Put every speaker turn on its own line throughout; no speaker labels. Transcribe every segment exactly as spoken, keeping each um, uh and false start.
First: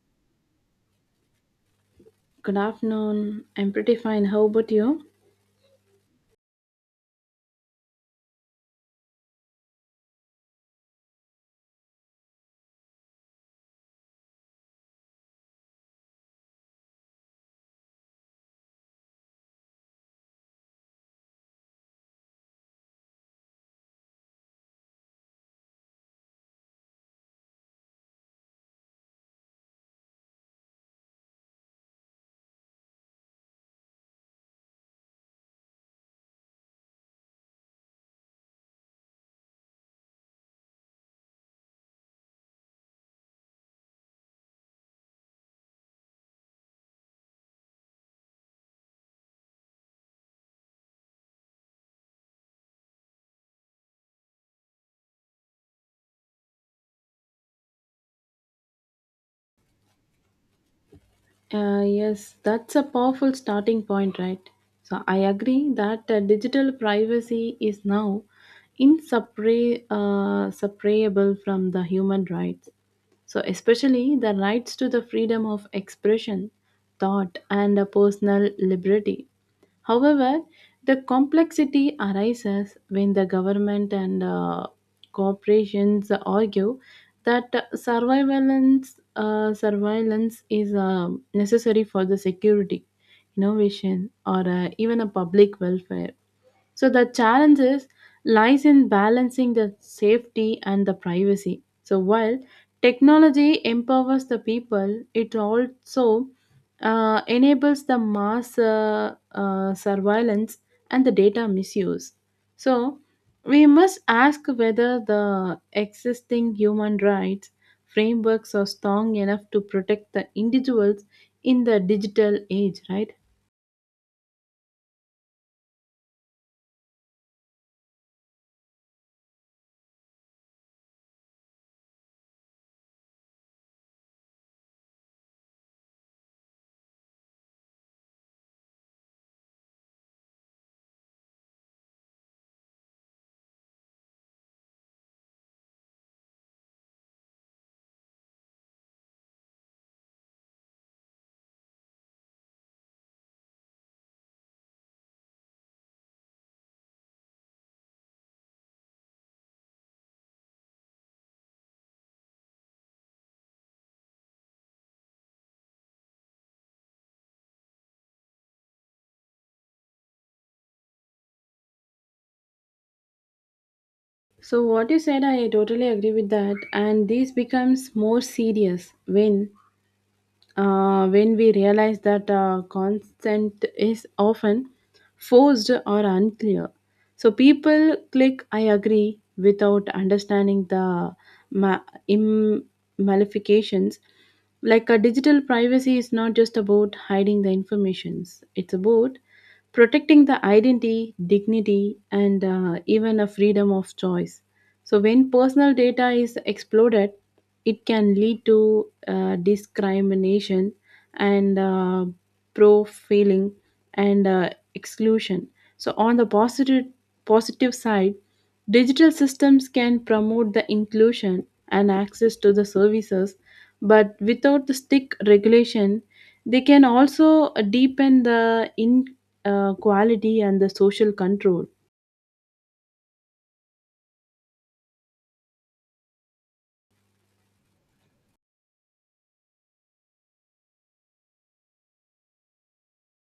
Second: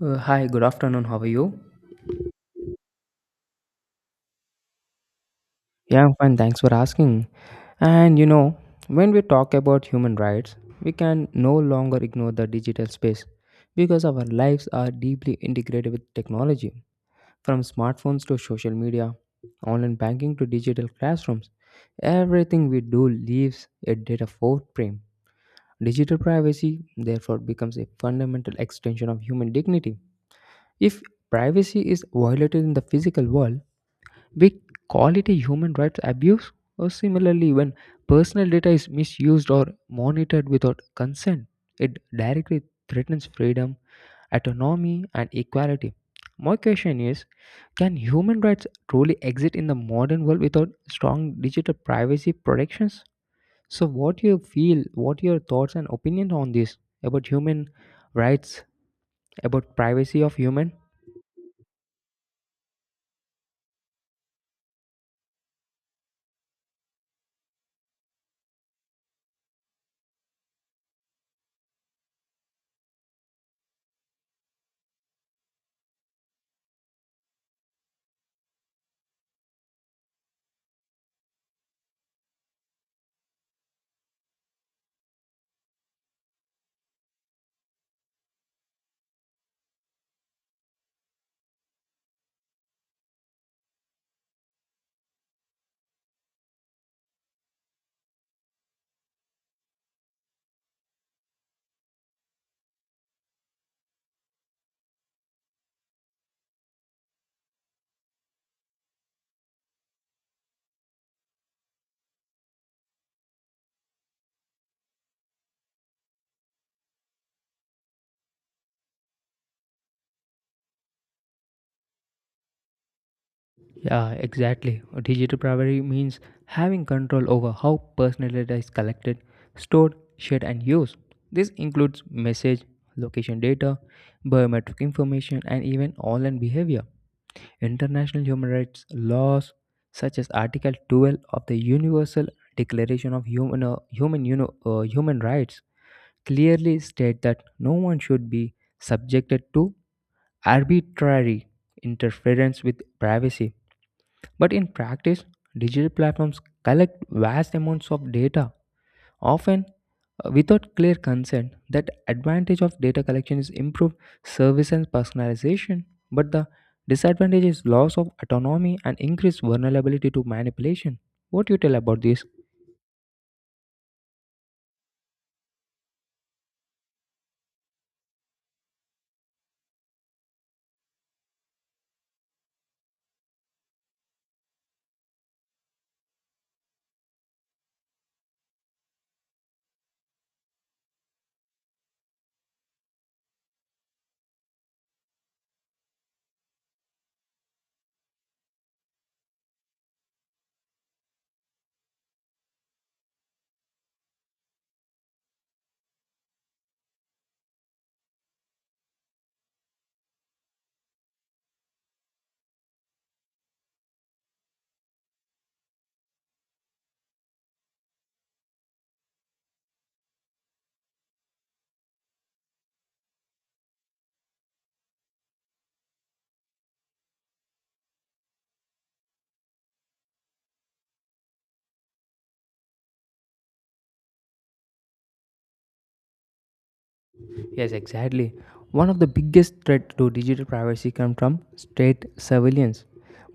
Uh, hi, good afternoon. How are you?
Good afternoon. I'm pretty fine. How about you?
Yeah, I'm fine. Thanks for asking. And you know, when we talk about human rights, we can no longer ignore the digital space because our lives are deeply integrated with technology. From smartphones to social media, online banking to digital classrooms, everything we do leaves a data footprint. Digital privacy, therefore, becomes a fundamental extension of human dignity. If privacy is violated in the physical world, we call it a human rights abuse, or similarly, when personal data is misused or monitored without consent, it directly threatens freedom, autonomy, and equality. My question is, can human rights truly exist in the modern world without strong digital privacy protections? So, what you feel, what your thoughts and opinions on this about human rights, about privacy of human?
Uh, yes, that's a powerful starting point, right? So I agree that uh, digital privacy is now inseparable uh, separable from the human rights. So especially the rights to the freedom of expression, thought, and uh, personal liberty. However, the complexity arises when the government and uh, corporations argue that surveillance uh, surveillance is um necessary for the security innovation or uh, even a public welfare. So the challenge is lies in balancing the safety and the privacy. So while technology empowers the people, it also uh, enables the mass uh, uh, surveillance and the data misuse. So we must ask whether the existing human rights frameworks are strong enough to protect the individuals in the digital age, right?
Yeah, exactly. Digital privacy means having control over how personal data is collected, stored, shared, and used. This includes message, location data, biometric information, and even online behavior. International human rights laws, such as Article twelve of the Universal Declaration of Human, uh, Human, you know, uh, Human Rights, clearly state that no one should be subjected to arbitrary interference with privacy, but in practice, digital platforms collect vast amounts of data, often uh, without clear consent. That advantage of data collection is improved service and personalization, but the disadvantage is loss of autonomy and increased vulnerability to manipulation. What you tell about this?
So what you said, I totally agree with that, and this becomes more serious when uh, when we realize that uh, consent is often forced or unclear. So people click "I agree" without understanding the ma- im- malifications. Like a digital privacy is not just about hiding the informations; it's about protecting the identity, dignity, and uh, even a freedom of choice. So, when personal data is exploded, it can lead to uh, discrimination and uh, profiling and uh, exclusion. So, on the positive positive side, digital systems can promote the inclusion and access to the services, but without the strict regulation, they can also uh, deepen the inequality and the social control.
Yes, exactly. One of the biggest threat to digital privacy comes from state surveillance.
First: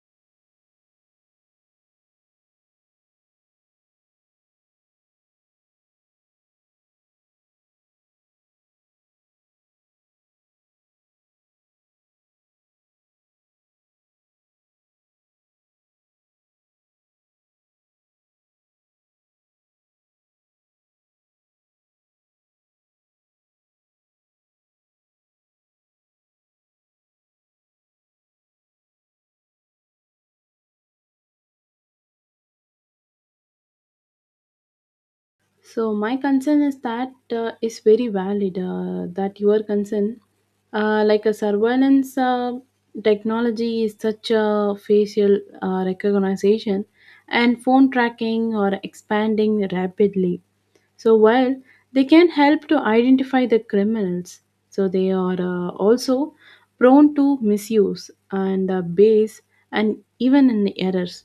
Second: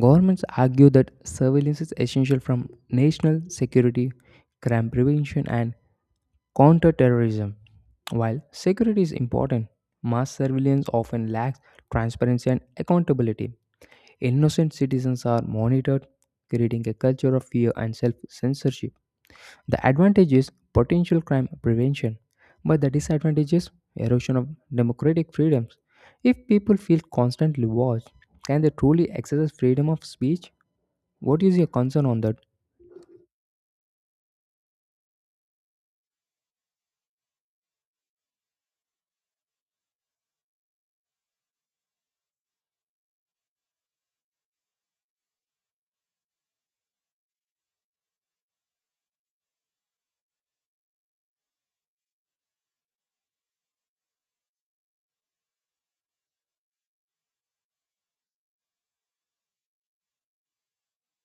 Governments argue that surveillance is essential from national security, crime prevention, and counterterrorism. While security is important, mass surveillance often lacks transparency and accountability. Innocent citizens are monitored, creating a culture of fear and self censorship. The advantage is potential crime prevention, but the disadvantage is erosion of democratic freedoms. If people feel constantly watched, can they truly exercise freedom of speech? What is your concern on that?
So my concern is that uh, is very valid uh, that your concern, uh, like a surveillance uh, technology, is such a facial uh, recognition and phone tracking are expanding rapidly. So while they can help to identify the criminals, so they are uh, also prone to misuse and uh, base and even in errors.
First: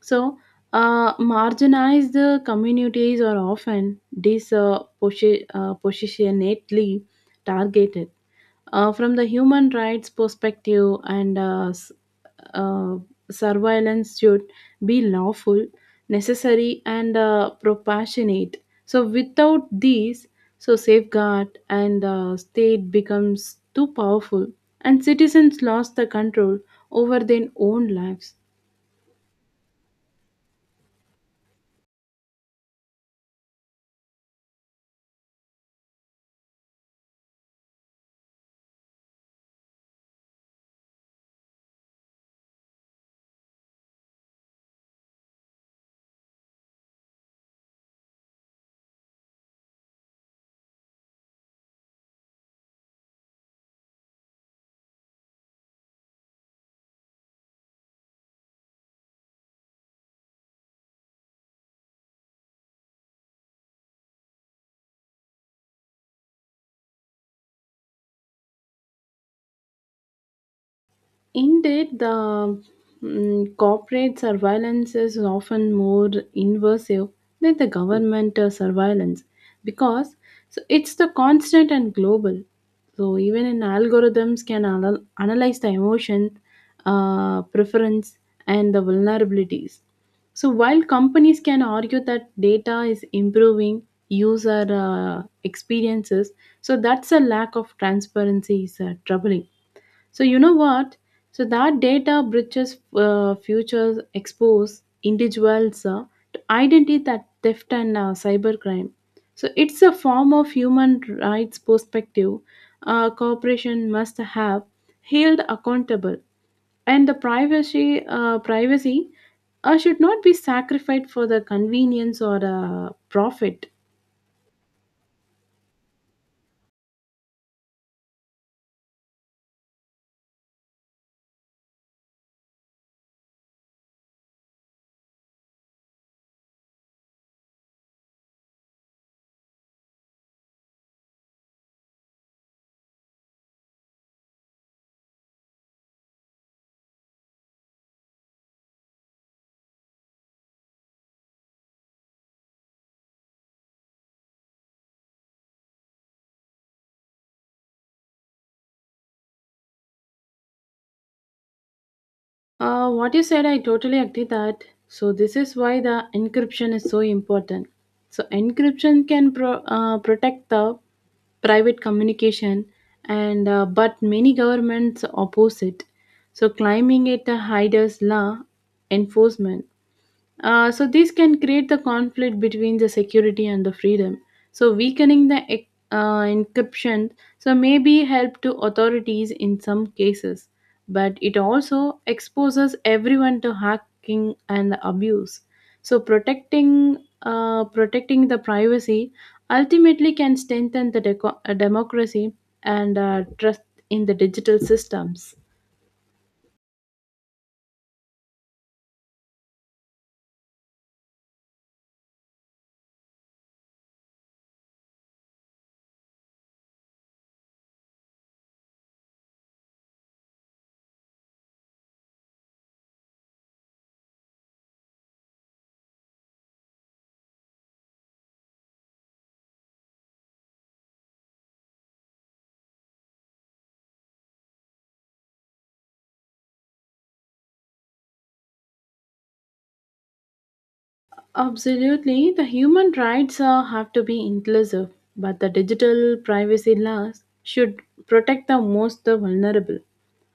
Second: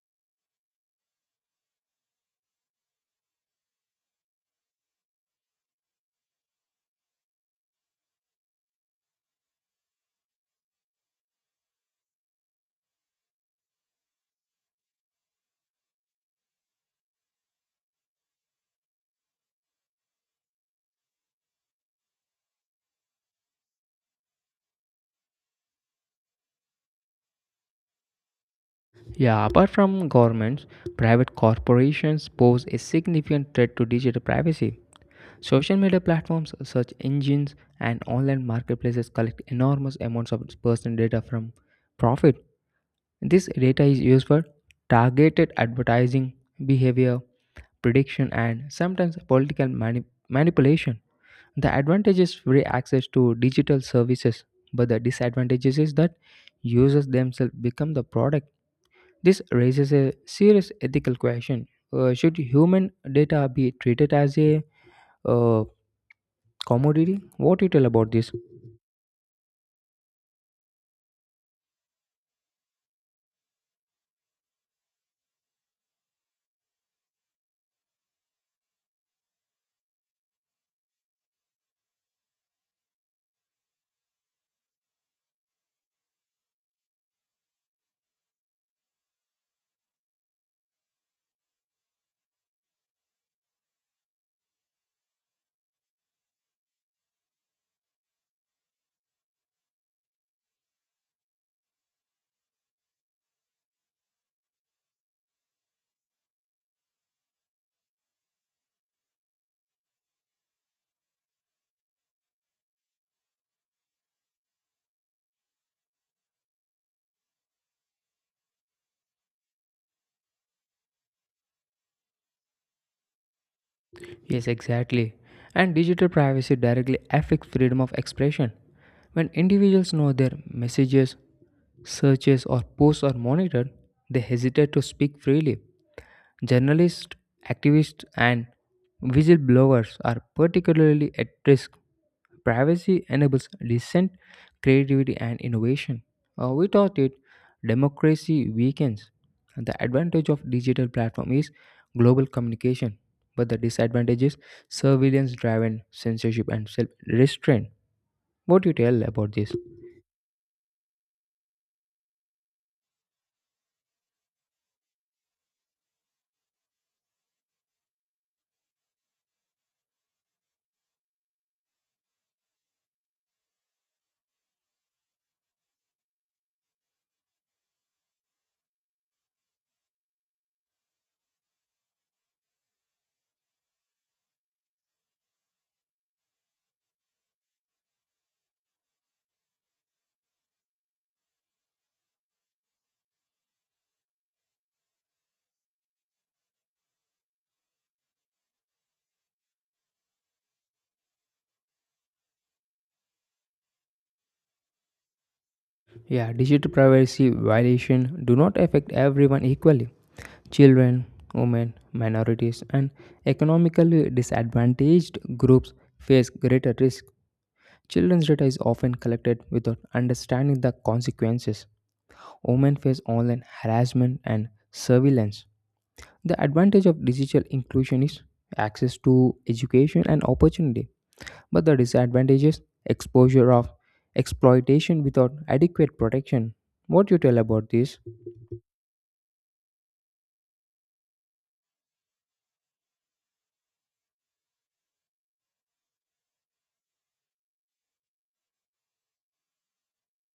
So, uh, marginalized uh, communities are often disproportionately uh, positionately targeted. Uh, from the human rights perspective, and uh, s- uh, surveillance should be lawful, necessary, and uh, proportionate. So, without these, so safeguard and uh, state becomes too powerful, and citizens lost the control over their own lives.
Yeah, apart from governments, private corporations pose a significant threat to digital privacy. Social media platforms, search engines, and online marketplaces collect enormous amounts of personal data from profit. This data is used for targeted advertising, behavior prediction, and sometimes political mani- manipulation. The advantage is free access to digital services, but the disadvantage is that users themselves become the product. This raises a serious ethical question. Uh, should human data be treated as a uh, commodity? What do you tell about this?
Indeed, the mm, corporate surveillance is often more invasive than the government uh, surveillance because so it's the constant and global. So even in algorithms can anal- analyze the emotion, uh, preference, and the vulnerabilities. So while companies can argue that data is improving user uh, experiences, so that's a lack of transparency is uh, troubling. So you know what? So that data breaches uh, futures expose individuals uh, to identity that theft and uh, cybercrime. So it's a form of human rights perspective. Uh, corporation must have held accountable, and the privacy uh, privacy uh, should not be sacrificed for the convenience or uh, profit.
Yes, exactly. And digital privacy directly affects freedom of expression. When individuals know their messages, searches, or posts are monitored, they hesitate to speak freely. Journalists, activists, and whistleblowers are particularly at risk. Privacy enables dissent, creativity, and innovation. Uh, without it, democracy weakens. The advantage of digital platform is global communication, but the disadvantage is surveillance-driven censorship and self-restraint. What do you tell about this?
Uh, what you said, I totally agree that. So this is why the encryption is so important. So encryption can pro- uh, protect the private communication, and uh, but many governments oppose it. So climbing it a hider's law enforcement. Uh, so this can create the conflict between the security and the freedom. So weakening the ec- uh, encryption so may be help to authorities in some cases, but it also exposes everyone to hacking and abuse. So protecting uh, protecting the privacy ultimately can strengthen the deco- uh, democracy and uh, trust in the digital systems.
Yeah, digital privacy violation do not affect everyone equally. Children, women, minorities, and economically disadvantaged groups face greater risk. Children's data is often collected without understanding the consequences. Women face online harassment and surveillance. The advantage of digital inclusion is access to education and opportunity. But the disadvantages exposure of exploitation without adequate protection. What you tell about this?
Absolutely, the human rights uh, have to be inclusive, but the digital privacy laws should protect the most the vulnerable.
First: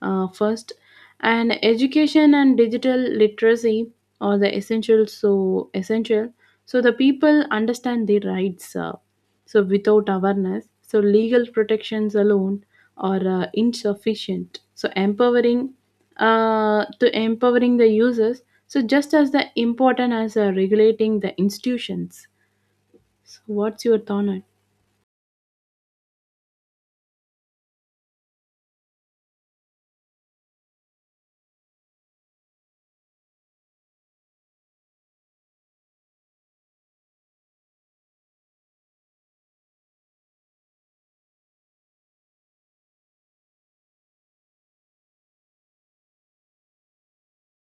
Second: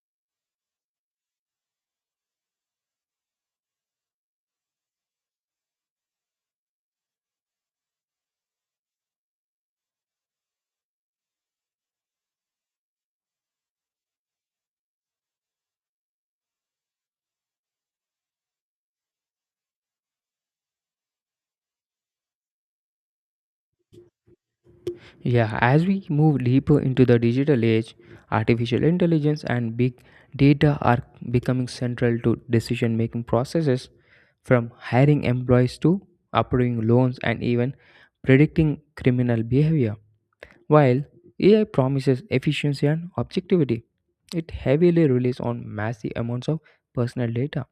Uh, first, and education and digital literacy are the essential. So essential, so the people understand their rights. Uh, so without awareness, so legal protections alone are uh, insufficient. So empowering uh, to empowering the users. So just as the important as uh, regulating the institutions. So what's your thought on it?
Yeah, as we move deeper into the digital age, artificial intelligence and big data are becoming central to decision making processes from hiring employees to approving loans and even predicting criminal behavior. While A I promises efficiency and objectivity, it heavily relies on massive amounts of personal data.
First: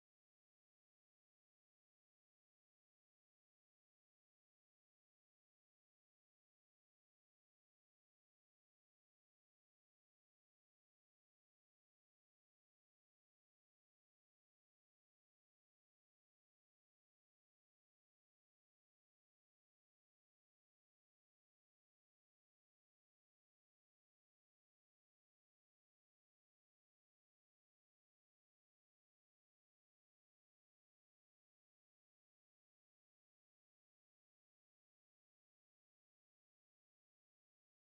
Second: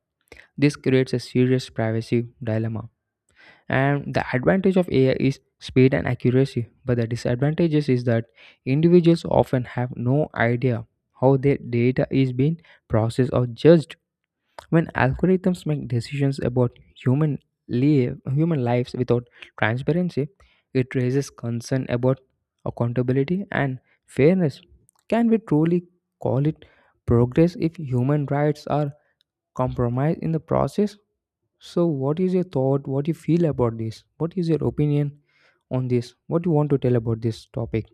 This creates a serious privacy dilemma, and the advantage of A I is speed and accuracy, but the disadvantages is that individuals often have no idea how their data is being processed or judged. When algorithms make decisions about human live, human lives without transparency, it raises concern about accountability and fairness. Can we truly call it progress if human rights are compromised in the process? So, what is your thought? What you feel about this? What is your opinion on this? What you want to tell about this topic?